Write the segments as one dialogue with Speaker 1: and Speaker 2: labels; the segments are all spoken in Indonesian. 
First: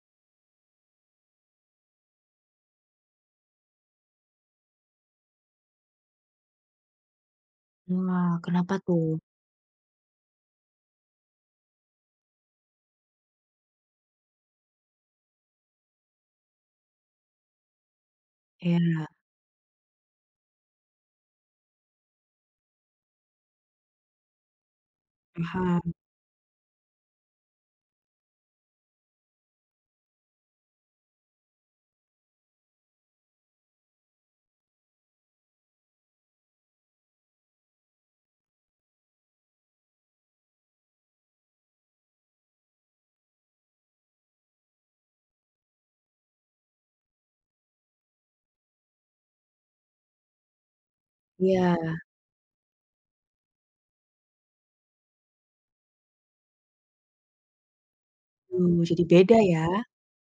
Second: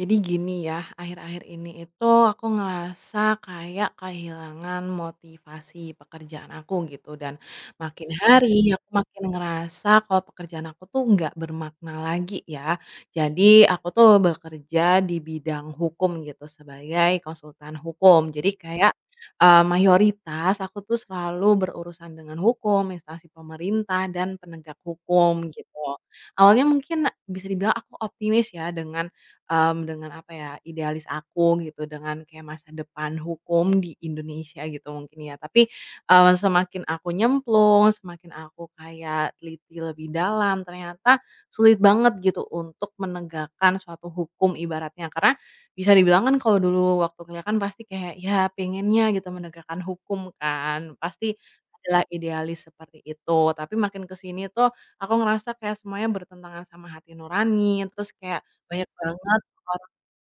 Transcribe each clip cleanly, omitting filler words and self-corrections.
Speaker 1: Jadi gini ya, akhir-akhir ini itu aku ngerasa kayak kehilangan motivasi pekerjaan aku gitu. Dan makin
Speaker 2: Wah,
Speaker 1: hari
Speaker 2: kenapa
Speaker 1: aku
Speaker 2: tuh?
Speaker 1: makin ngerasa kalau pekerjaan aku tuh nggak bermakna lagi ya. Jadi aku tuh bekerja di bidang hukum gitu sebagai konsultan hukum. Jadi kayak
Speaker 2: Iya,
Speaker 1: mayoritas aku tuh selalu berurusan dengan hukum, instansi pemerintah dan penegak hukum gitu.
Speaker 2: paham.
Speaker 1: Awalnya mungkin bisa dibilang aku optimis ya dengan dengan apa ya, idealis aku gitu, dengan kayak masa depan hukum di Indonesia gitu mungkin ya. Tapi, semakin aku nyemplung, semakin aku kayak teliti lebih dalam, ternyata sulit banget gitu untuk menegakkan suatu hukum ibaratnya. Karena bisa dibilang kan kalau dulu waktu kuliah kan pasti kayak ya pengennya gitu menegakkan hukum kan, pasti
Speaker 2: Iya,
Speaker 1: adalah idealis seperti itu. Tapi makin kesini tuh aku ngerasa kayak semuanya bertentangan sama hati nurani, terus kayak
Speaker 2: aduh
Speaker 1: banyak
Speaker 2: jadi beda
Speaker 1: banget
Speaker 2: ya?
Speaker 1: orang.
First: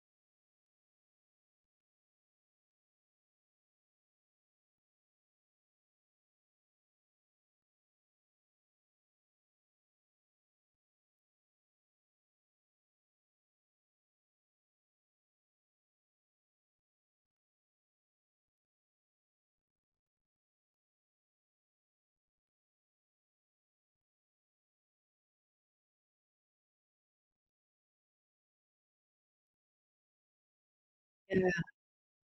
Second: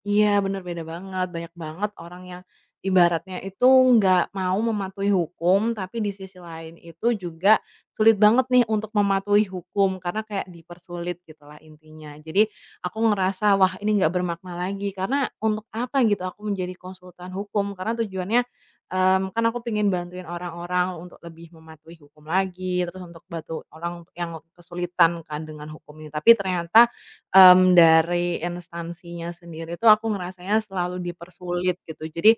Speaker 1: Iya, bener beda banget, banyak banget orang yang ibaratnya itu nggak mau mematuhi hukum, tapi di sisi lain itu juga sulit banget nih untuk mematuhi hukum karena kayak dipersulit gitulah intinya. Jadi aku ngerasa, "Wah, ini nggak bermakna lagi," karena untuk apa gitu aku menjadi konsultan hukum karena tujuannya, kan aku pengen bantuin orang-orang untuk lebih mematuhi hukum lagi, terus untuk bantu orang yang kesulitan kan dengan hukum ini. Tapi ternyata dari instansinya sendiri tuh aku ngerasanya selalu
Speaker 2: Iya,
Speaker 1: dipersulit gitu. Jadi,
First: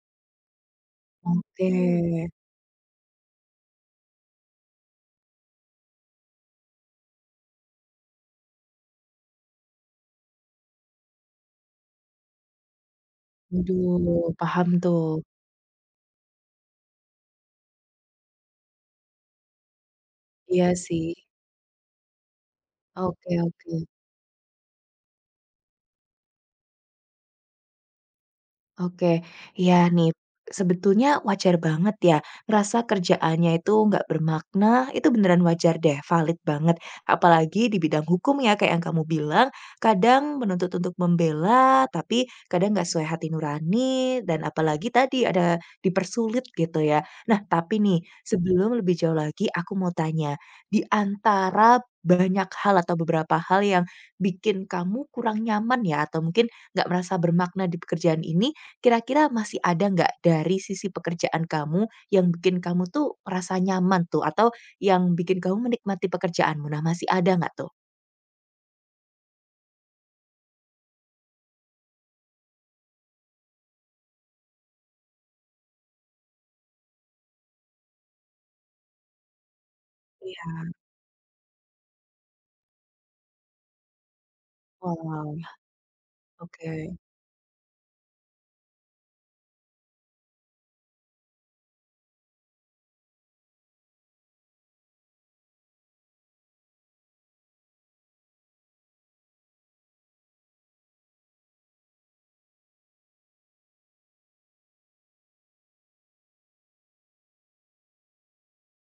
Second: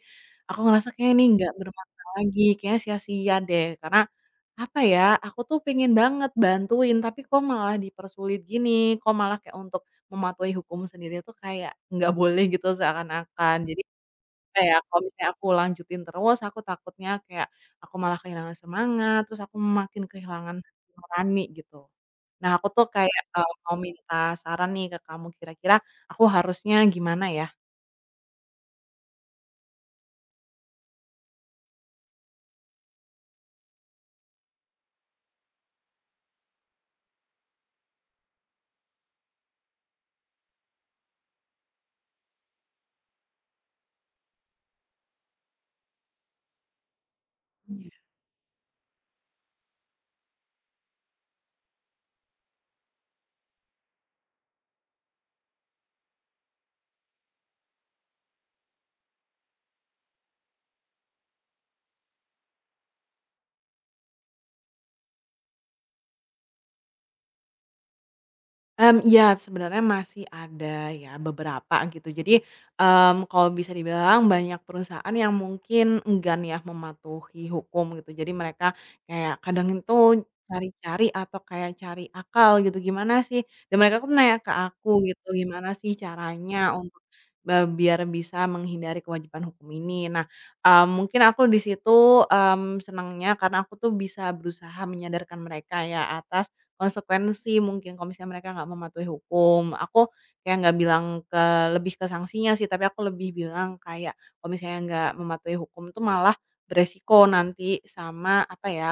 Speaker 1: aku ngerasa kayak ini nggak
Speaker 2: oke.
Speaker 1: bermakna lagi, kayaknya sia-sia deh. Karena, apa ya, aku tuh pengen banget bantuin, tapi kok malah dipersulit gini, kok malah kayak untuk mematuhi hukum sendiri tuh kayak nggak boleh gitu seakan-akan. Jadi
Speaker 2: Waduh,
Speaker 1: apa
Speaker 2: paham
Speaker 1: ya, kalau
Speaker 2: tuh.
Speaker 1: misalnya aku lanjutin terus, aku takutnya kayak aku malah kehilangan semangat, terus aku makin kehilangan
Speaker 2: Iya sih.
Speaker 1: nurani gitu. Nah, aku tuh kayak,
Speaker 2: Oke oke.
Speaker 1: mau minta saran nih ke kamu, kira-kira aku harusnya gimana ya?
Speaker 2: Oke, ya nih, sebetulnya wajar banget ya, ngerasa kerjaannya itu nggak bermakna, itu beneran wajar deh, valid banget. Apalagi di bidang hukum ya, kayak yang kamu bilang, kadang menuntut untuk membela, tapi kadang nggak sesuai hati nurani, dan apalagi tadi ada dipersulit gitu ya. Nah, tapi nih, sebelum lebih jauh lagi, aku mau tanya, di antara banyak hal atau beberapa hal yang bikin kamu kurang nyaman ya, atau mungkin nggak merasa bermakna di pekerjaan ini, kira-kira masih ada nggak dari sisi pekerjaan kamu yang bikin kamu tuh merasa nyaman tuh atau yang bikin kamu menikmati pekerjaanmu? Nah, masih ada nggak tuh?
Speaker 1: Mmm, iya, sebenarnya masih ada ya, beberapa gitu. Jadi, kalau bisa dibilang banyak perusahaan yang mungkin enggan ya mematuhi hukum gitu. Jadi mereka kayak kadang itu
Speaker 2: Iya.
Speaker 1: cari-cari atau kayak cari akal gitu, "Gimana sih?" Dan mereka tuh nanya ke aku gitu,
Speaker 2: Wow,
Speaker 1: "Gimana sih caranya
Speaker 2: oke.
Speaker 1: untuk, biar bisa menghindari kewajiban hukum ini?" Nah, mungkin aku di situ, senangnya karena aku tuh bisa berusaha menyadarkan mereka ya atas konsekuensi mungkin kalau misalnya mereka nggak mematuhi hukum. Aku kayak nggak bilang ke lebih ke sanksinya sih, tapi aku lebih bilang kayak kalau misalnya nggak mematuhi hukum tuh malah beresiko nanti sama apa ya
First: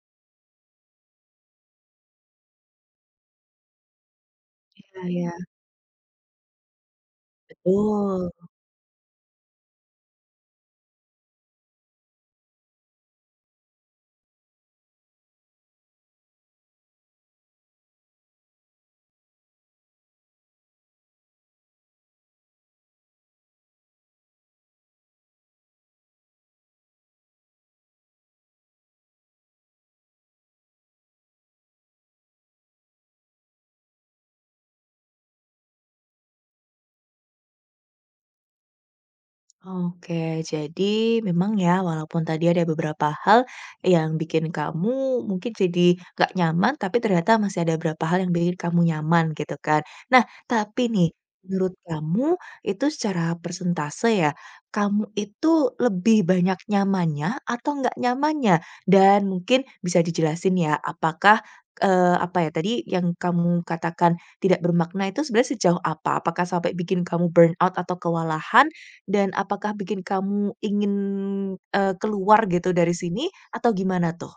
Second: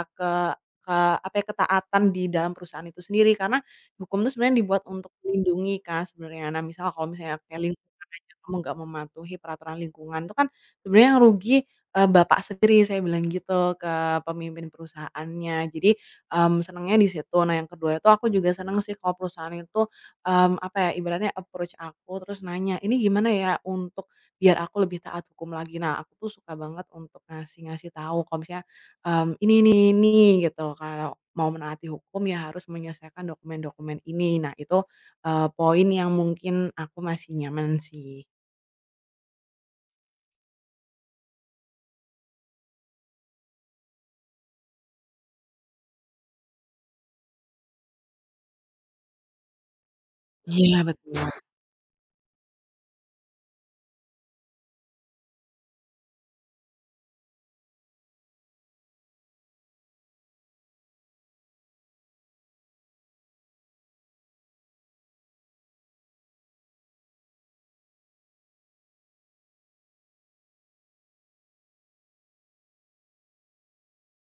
Speaker 1: apa ya, ketaatan di dalam perusahaan itu sendiri. Karena hukum itu sebenarnya dibuat
Speaker 2: Iya
Speaker 1: untuk
Speaker 2: iya.
Speaker 1: melindungi kan sebenarnya. Nah, misal kalau misalnya kayak lingkungan
Speaker 2: Betul.
Speaker 1: aja kamu nggak mematuhi peraturan lingkungan itu kan sebenarnya yang rugi, bapak sendiri, saya bilang gitu ke pemimpin perusahaannya. Jadi, senangnya di situ. Nah, yang kedua itu aku juga seneng sih kalau perusahaan itu, apa ya, ibaratnya approach aku terus nanya, "Ini gimana ya untuk biar aku lebih taat hukum lagi?" Nah, aku tuh suka banget untuk ngasih ngasih tahu kalau misalnya ini ini gitu, kalau mau menaati hukum ya harus menyelesaikan dokumen-dokumen ini. Nah itu, poin yang mungkin aku masih nyaman sih.
Speaker 2: Oke, jadi memang ya walaupun tadi ada beberapa hal yang bikin kamu mungkin jadi nggak nyaman, tapi ternyata masih ada beberapa hal yang bikin kamu nyaman gitu kan. Nah,
Speaker 1: Iya
Speaker 2: tapi nih
Speaker 1: betul.
Speaker 2: menurut kamu itu secara persentase ya, kamu itu lebih banyak nyamannya atau nggak nyamannya? Dan mungkin bisa dijelasin ya, apakah eh, apa ya tadi yang kamu katakan tidak bermakna itu sebenarnya sejauh apa? Apakah sampai bikin kamu burn out atau kewalahan? Dan apakah bikin kamu ingin, keluar gitu dari sini atau gimana tuh?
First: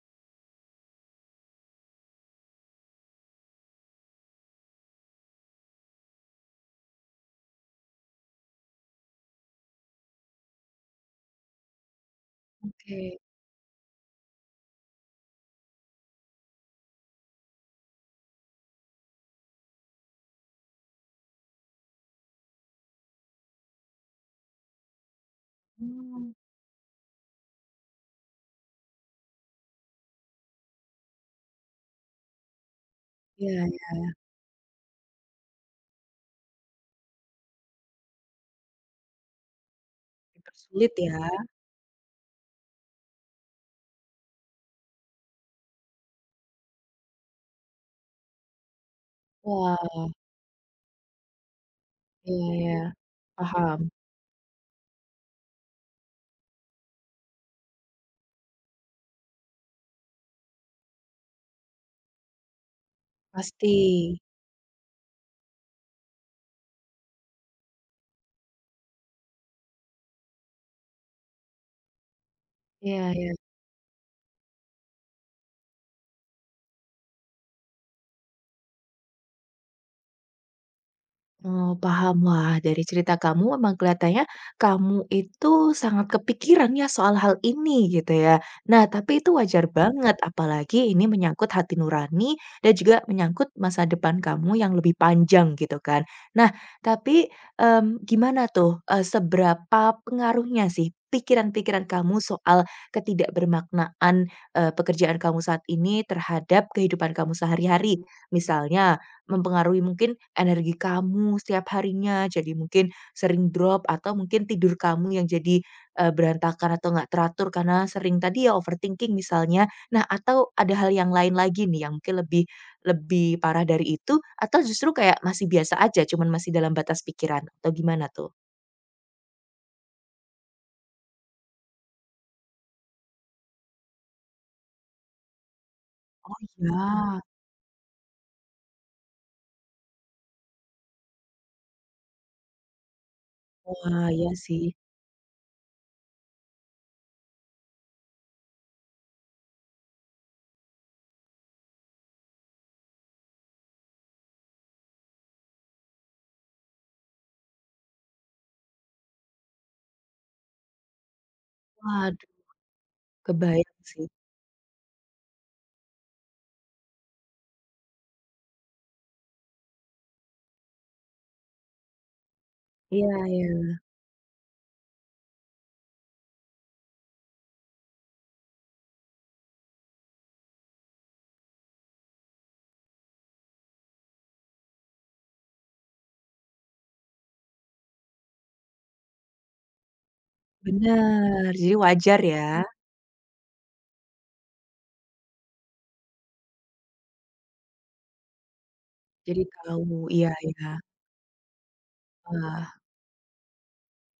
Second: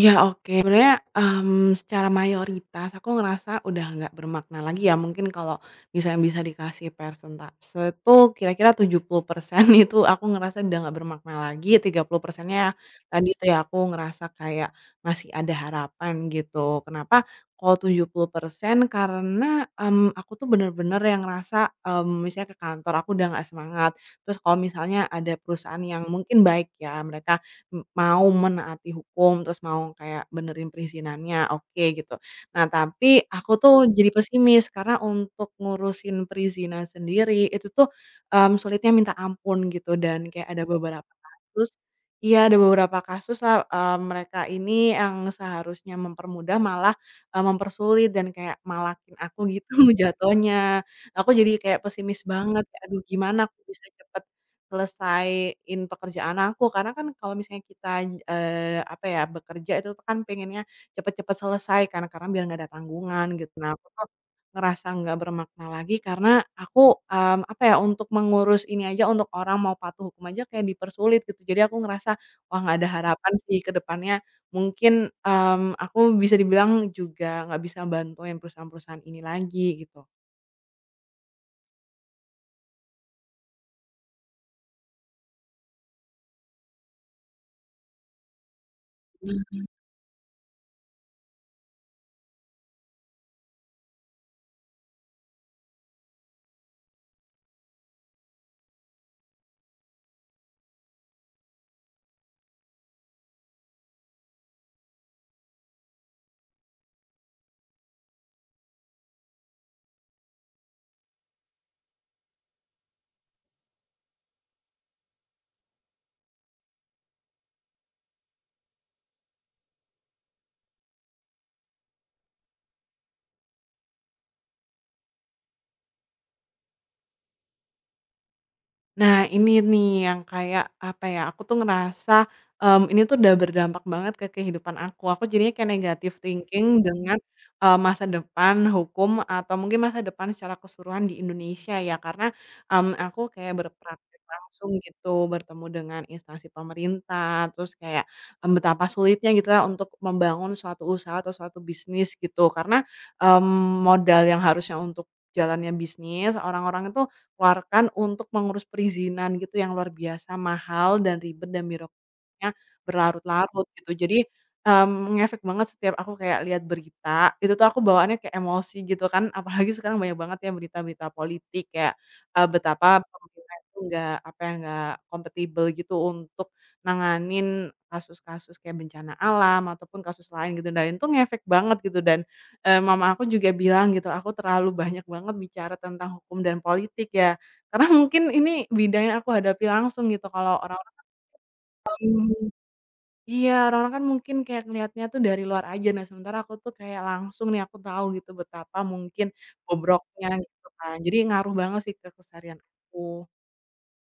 Speaker 1: Iya, oke. Sebenarnya, secara mayoritas aku ngerasa udah nggak bermakna lagi ya, mungkin kalau misalnya bisa dikasih persentase tuh kira-kira 70% itu aku ngerasa udah nggak bermakna lagi, tiga puluh persennya
Speaker 2: Oke,
Speaker 1: tadi tuh ya aku ngerasa kayak masih ada harapan gitu. Kenapa kalau 70% karena, aku tuh bener-bener yang ngerasa, misalnya ke kantor aku udah nggak semangat, terus kalau misalnya ada perusahaan yang
Speaker 2: mmm,
Speaker 1: mungkin baik ya, mereka mau menaati hukum, terus mau kayak benerin perizinannya, oke gitu. Nah, tapi aku
Speaker 2: iya
Speaker 1: tuh
Speaker 2: iya,
Speaker 1: jadi pesimis karena untuk ngurusin perizinan sendiri itu tuh, sulitnya minta ampun gitu dan kayak ada
Speaker 2: dipersulit
Speaker 1: beberapa
Speaker 2: ya.
Speaker 1: kasus. Iya, ada beberapa kasuslah, mereka ini yang seharusnya mempermudah malah, mempersulit dan kayak malakin aku gitu
Speaker 2: Wah,
Speaker 1: jatuhnya. Aku jadi kayak pesimis
Speaker 2: iya
Speaker 1: banget, kayak
Speaker 2: ya,
Speaker 1: aduh gimana aku
Speaker 2: paham,
Speaker 1: bisa cepet selesaiin pekerjaan aku, karena kan kalau misalnya kita, apa ya, bekerja itu tuh kan pengennya cepet-cepet selesai kan, karena biar nggak ada tanggungan gitu.
Speaker 2: pasti.
Speaker 1: Nah, aku tuh ngerasa nggak bermakna lagi karena aku, apa ya, untuk mengurus ini aja, untuk orang mau patuh hukum aja kayak dipersulit gitu. Jadi aku ngerasa, wah nggak ada
Speaker 2: Iya
Speaker 1: harapan
Speaker 2: ya.
Speaker 1: sih ke depannya. Mungkin, aku bisa dibilang juga nggak bisa bantuin perusahaan-perusahaan ini lagi
Speaker 2: Oh, paham. Wah, dari cerita kamu memang kelihatannya kamu itu sangat kepikiran ya soal hal ini gitu ya. Nah, tapi itu
Speaker 1: gitu.
Speaker 2: wajar banget apalagi ini menyangkut hati nurani dan juga menyangkut masa depan kamu yang lebih panjang gitu kan. Nah, tapi gimana tuh eh, seberapa pengaruhnya sih pikiran-pikiran kamu soal ketidakbermaknaan eh, pekerjaan kamu saat ini terhadap kehidupan kamu sehari-hari? Misalnya mempengaruhi mungkin energi kamu setiap harinya, jadi mungkin sering drop atau mungkin tidur kamu yang jadi, berantakan atau nggak teratur karena sering tadi ya overthinking misalnya. Nah, atau ada hal yang lain lagi nih yang mungkin lebih lebih parah dari itu, atau justru kayak masih biasa aja cuman masih dalam batas pikiran atau gimana tuh?
Speaker 1: Nah, ini nih yang kayak, apa ya, aku tuh ngerasa, ini tuh udah berdampak banget ke kehidupan aku. Aku jadinya kayak negatif
Speaker 2: Oh
Speaker 1: thinking dengan,
Speaker 2: iya,
Speaker 1: masa depan hukum atau mungkin masa depan secara keseluruhan di Indonesia ya, karena, aku kayak
Speaker 2: wah
Speaker 1: berpraktek
Speaker 2: iya sih.
Speaker 1: langsung gitu, bertemu dengan instansi pemerintah, terus kayak, betapa sulitnya gitu ya untuk membangun suatu usaha atau suatu bisnis gitu. Karena, modal yang harusnya untuk jalannya bisnis, orang-orang itu keluarkan untuk mengurus perizinan gitu yang luar biasa mahal dan ribet dan biro
Speaker 2: Waduh,
Speaker 1: Nya berlarut-larut
Speaker 2: kebayang
Speaker 1: gitu.
Speaker 2: sih.
Speaker 1: Jadi, ngefek banget setiap aku kayak lihat berita, itu tuh aku bawaannya kayak emosi gitu kan, apalagi sekarang banyak banget ya berita-berita politik kayak, betapa
Speaker 2: Iya ya,
Speaker 1: pemerintah itu nggak, apa ya, nggak kompatibel gitu untuk nanganin kasus-kasus kayak bencana alam ataupun kasus lain gitu, dan itu ngefek banget gitu dan, mama aku juga bilang gitu, "Aku terlalu banyak banget bicara tentang hukum dan politik ya." Karena mungkin ini bidang yang aku hadapi langsung gitu, kalau
Speaker 2: benar, jadi wajar ya,
Speaker 1: orang-orang. Iya, orang-orang kan mungkin kayak ngelihatnya tuh dari luar aja. Nah, sementara aku tuh kayak langsung nih aku tahu gitu betapa mungkin
Speaker 2: jadi tahu,
Speaker 1: bobroknya
Speaker 2: iya ya.
Speaker 1: gitu kan. Jadi ngaruh banget sih ke keseharian
Speaker 2: Wah.
Speaker 1: aku.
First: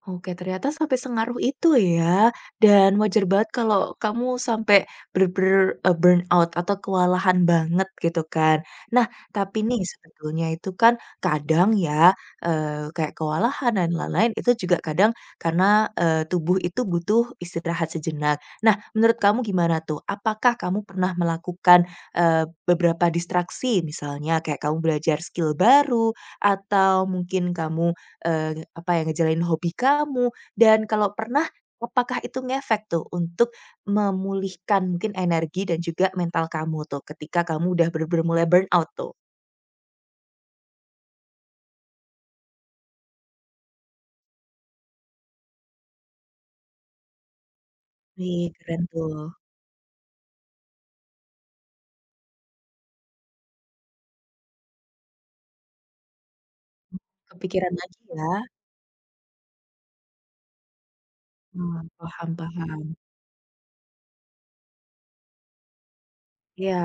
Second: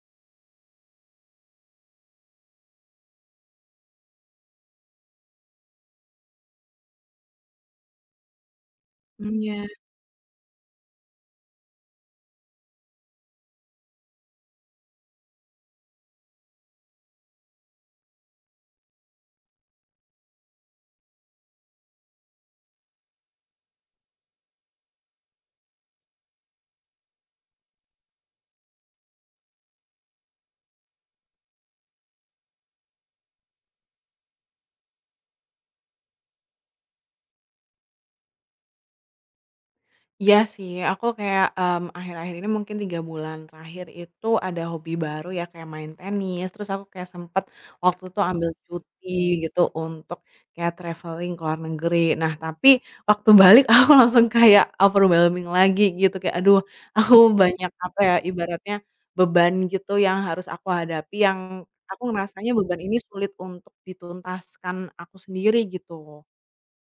Speaker 2: Oke, ternyata sampai sengaruh itu ya, dan wajar banget kalau kamu sampai bener-bener, burnout atau kewalahan banget gitu kan. Nah,
Speaker 1: Mmm, iya.
Speaker 2: tapi nih sebetulnya itu kan kadang ya, kayak kewalahan dan lain-lain itu juga kadang karena, tubuh itu butuh istirahat sejenak. Nah, menurut kamu gimana tuh? Apakah kamu pernah melakukan, beberapa distraksi misalnya kayak kamu belajar skill baru atau mungkin kamu eee, apa ya, ngejalanin hobi kamu, dan kalau pernah, apakah itu ngefek tuh untuk memulihkan mungkin energi dan juga mental kamu tuh ketika kamu udah bener-bener mulai burnout tuh?
Speaker 1: Iya sih, aku kayak, akhir-akhir ini mungkin 3 bulan terakhir itu ada hobi baru ya, kayak main tenis, terus aku kayak sempet waktu itu
Speaker 2: Wih,
Speaker 1: ambil
Speaker 2: keren
Speaker 1: cuti
Speaker 2: tuh.
Speaker 1: gitu untuk kayak traveling ke luar negeri. Nah, tapi waktu balik aku langsung kayak overwhelming lagi gitu, kayak aduh aku banyak
Speaker 2: Kepikiran
Speaker 1: apa
Speaker 2: lagi
Speaker 1: ya,
Speaker 2: ya?
Speaker 1: ibaratnya beban gitu yang harus aku hadapi, yang
Speaker 2: Wah,
Speaker 1: aku
Speaker 2: paham
Speaker 1: ngerasanya beban ini
Speaker 2: paham.
Speaker 1: sulit untuk dituntaskan aku sendiri gitu.
Speaker 2: Iya.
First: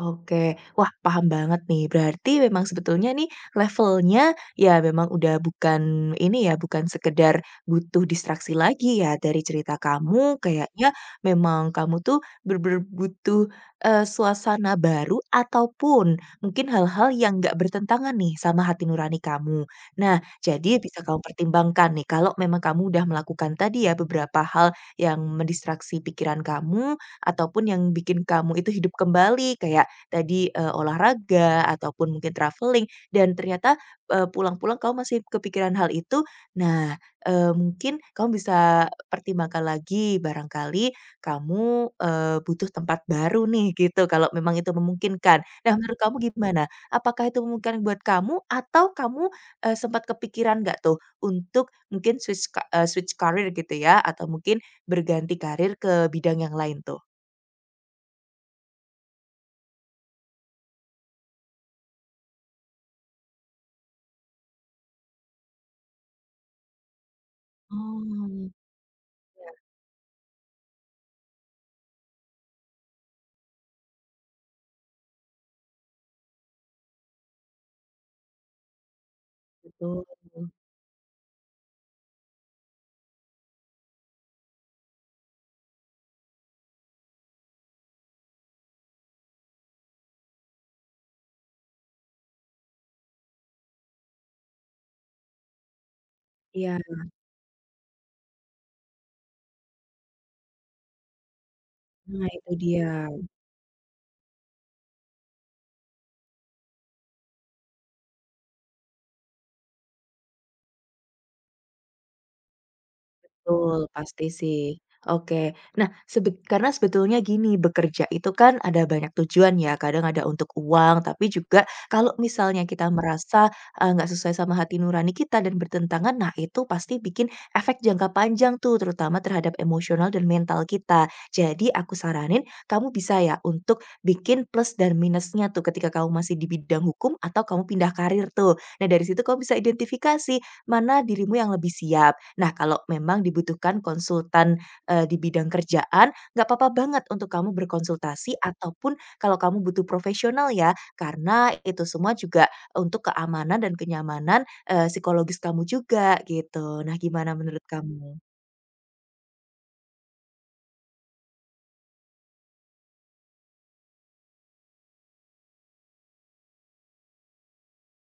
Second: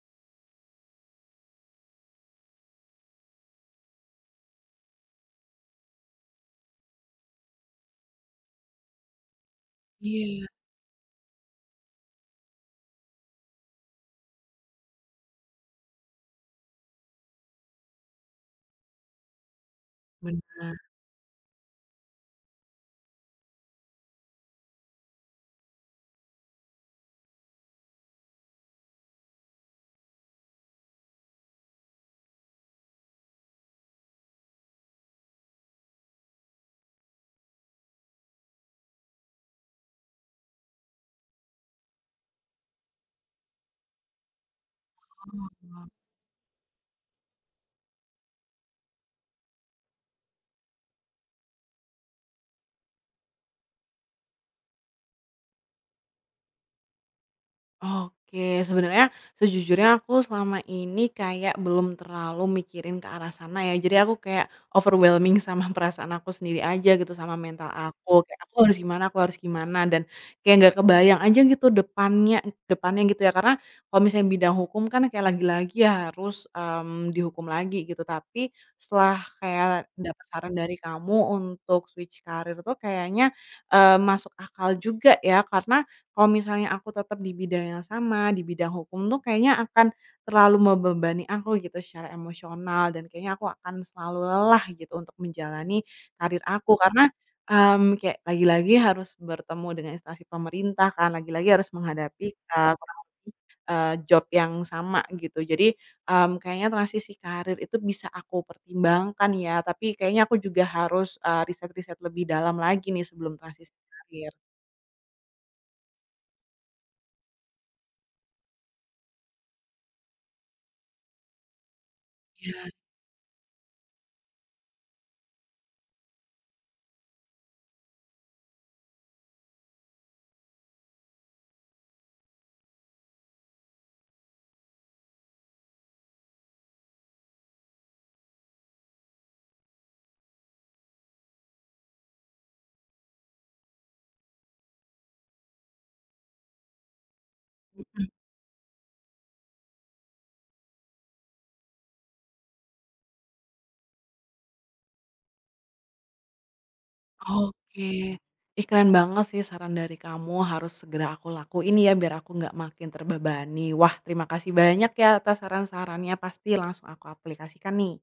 Speaker 2: Oke, wah paham banget nih. Berarti memang sebetulnya nih levelnya ya memang udah bukan ini ya, bukan sekedar butuh distraksi lagi ya dari cerita kamu,
Speaker 1: Iya,
Speaker 2: kayaknya memang kamu tuh bener butuh, suasana baru ataupun mungkin hal-hal yang nggak bertentangan nih sama hati nurani kamu. Nah,
Speaker 1: benar.
Speaker 2: jadi bisa kamu pertimbangkan nih kalau memang kamu udah melakukan tadi ya beberapa hal yang mendistraksi pikiran kamu ataupun yang bikin kamu itu hidup kembali kayak tadi, olahraga ataupun mungkin traveling dan ternyata, pulang-pulang kamu masih kepikiran hal itu. Nah, mungkin kamu bisa pertimbangkan lagi, barangkali kamu, butuh tempat baru nih gitu, kalau memang itu memungkinkan. Nah, menurut kamu gimana? Apakah itu memungkinkan buat kamu atau kamu, sempat kepikiran nggak tuh untuk mungkin switch karir gitu ya atau mungkin berganti karir ke bidang yang lain tuh?
Speaker 1: Oke, sebenarnya sejujurnya aku selama ini kayak belum terlalu mikirin ke arah sana ya. Jadi aku kayak overwhelming sama perasaan aku sendiri aja gitu sama mental aku. Kayak
Speaker 2: Oh,
Speaker 1: aku harus gimana dan kayak nggak kebayang aja gitu depannya depannya gitu ya. Karena kalau misalnya bidang hukum kan kayak lagi-lagi ya harus dihukum lagi gitu. Tapi setelah kayak
Speaker 2: betul.
Speaker 1: dapat saran dari kamu untuk switch karir tuh kayaknya masuk akal juga ya karena kalau misalnya aku tetap di bidang yang sama, di bidang hukum tuh kayaknya akan terlalu membebani aku gitu secara emosional dan kayaknya aku akan selalu lelah gitu untuk menjalani karir aku
Speaker 2: Iya.
Speaker 1: karena, kayak lagi-lagi harus bertemu dengan instansi pemerintah kan, lagi-lagi harus menghadapi,
Speaker 2: Nah itu
Speaker 1: eee,
Speaker 2: dia.
Speaker 1: eee, job yang sama gitu. Jadi, kayaknya transisi karir itu bisa aku pertimbangkan ya, tapi kayaknya aku juga harus, riset-riset lebih dalam lagi nih sebelum transisi
Speaker 2: Betul, pasti
Speaker 1: karir.
Speaker 2: sih. Oke. Nah, karena sebetulnya gini, bekerja itu kan ada banyak tujuan ya, kadang ada untuk uang, tapi juga kalau
Speaker 1: Iya.
Speaker 2: misalnya kita merasa, nggak sesuai sama hati nurani kita dan bertentangan, nah itu pasti bikin efek jangka panjang tuh, terutama terhadap emosional dan mental kita. Jadi aku saranin kamu bisa ya untuk bikin plus dan minusnya tuh ketika kamu masih di bidang hukum atau kamu pindah karir tuh. Nah, dari situ kamu bisa identifikasi mana dirimu yang lebih siap. Nah, kalau memang dibutuhkan konsultan, di bidang kerjaan, nggak apa-apa banget untuk kamu berkonsultasi ataupun kalau kamu butuh profesional ya, karena itu semua juga untuk keamanan dan kenyamanan, psikologis kamu juga gitu. Nah, gimana menurut
Speaker 1: Oke.
Speaker 2: kamu?
Speaker 1: Ih, keren banget sih saran dari kamu, harus segera aku lakuin ya biar aku nggak makin terbebani. Wah, terima kasih banyak ya atas saran-sarannya, pasti langsung aku aplikasikan nih.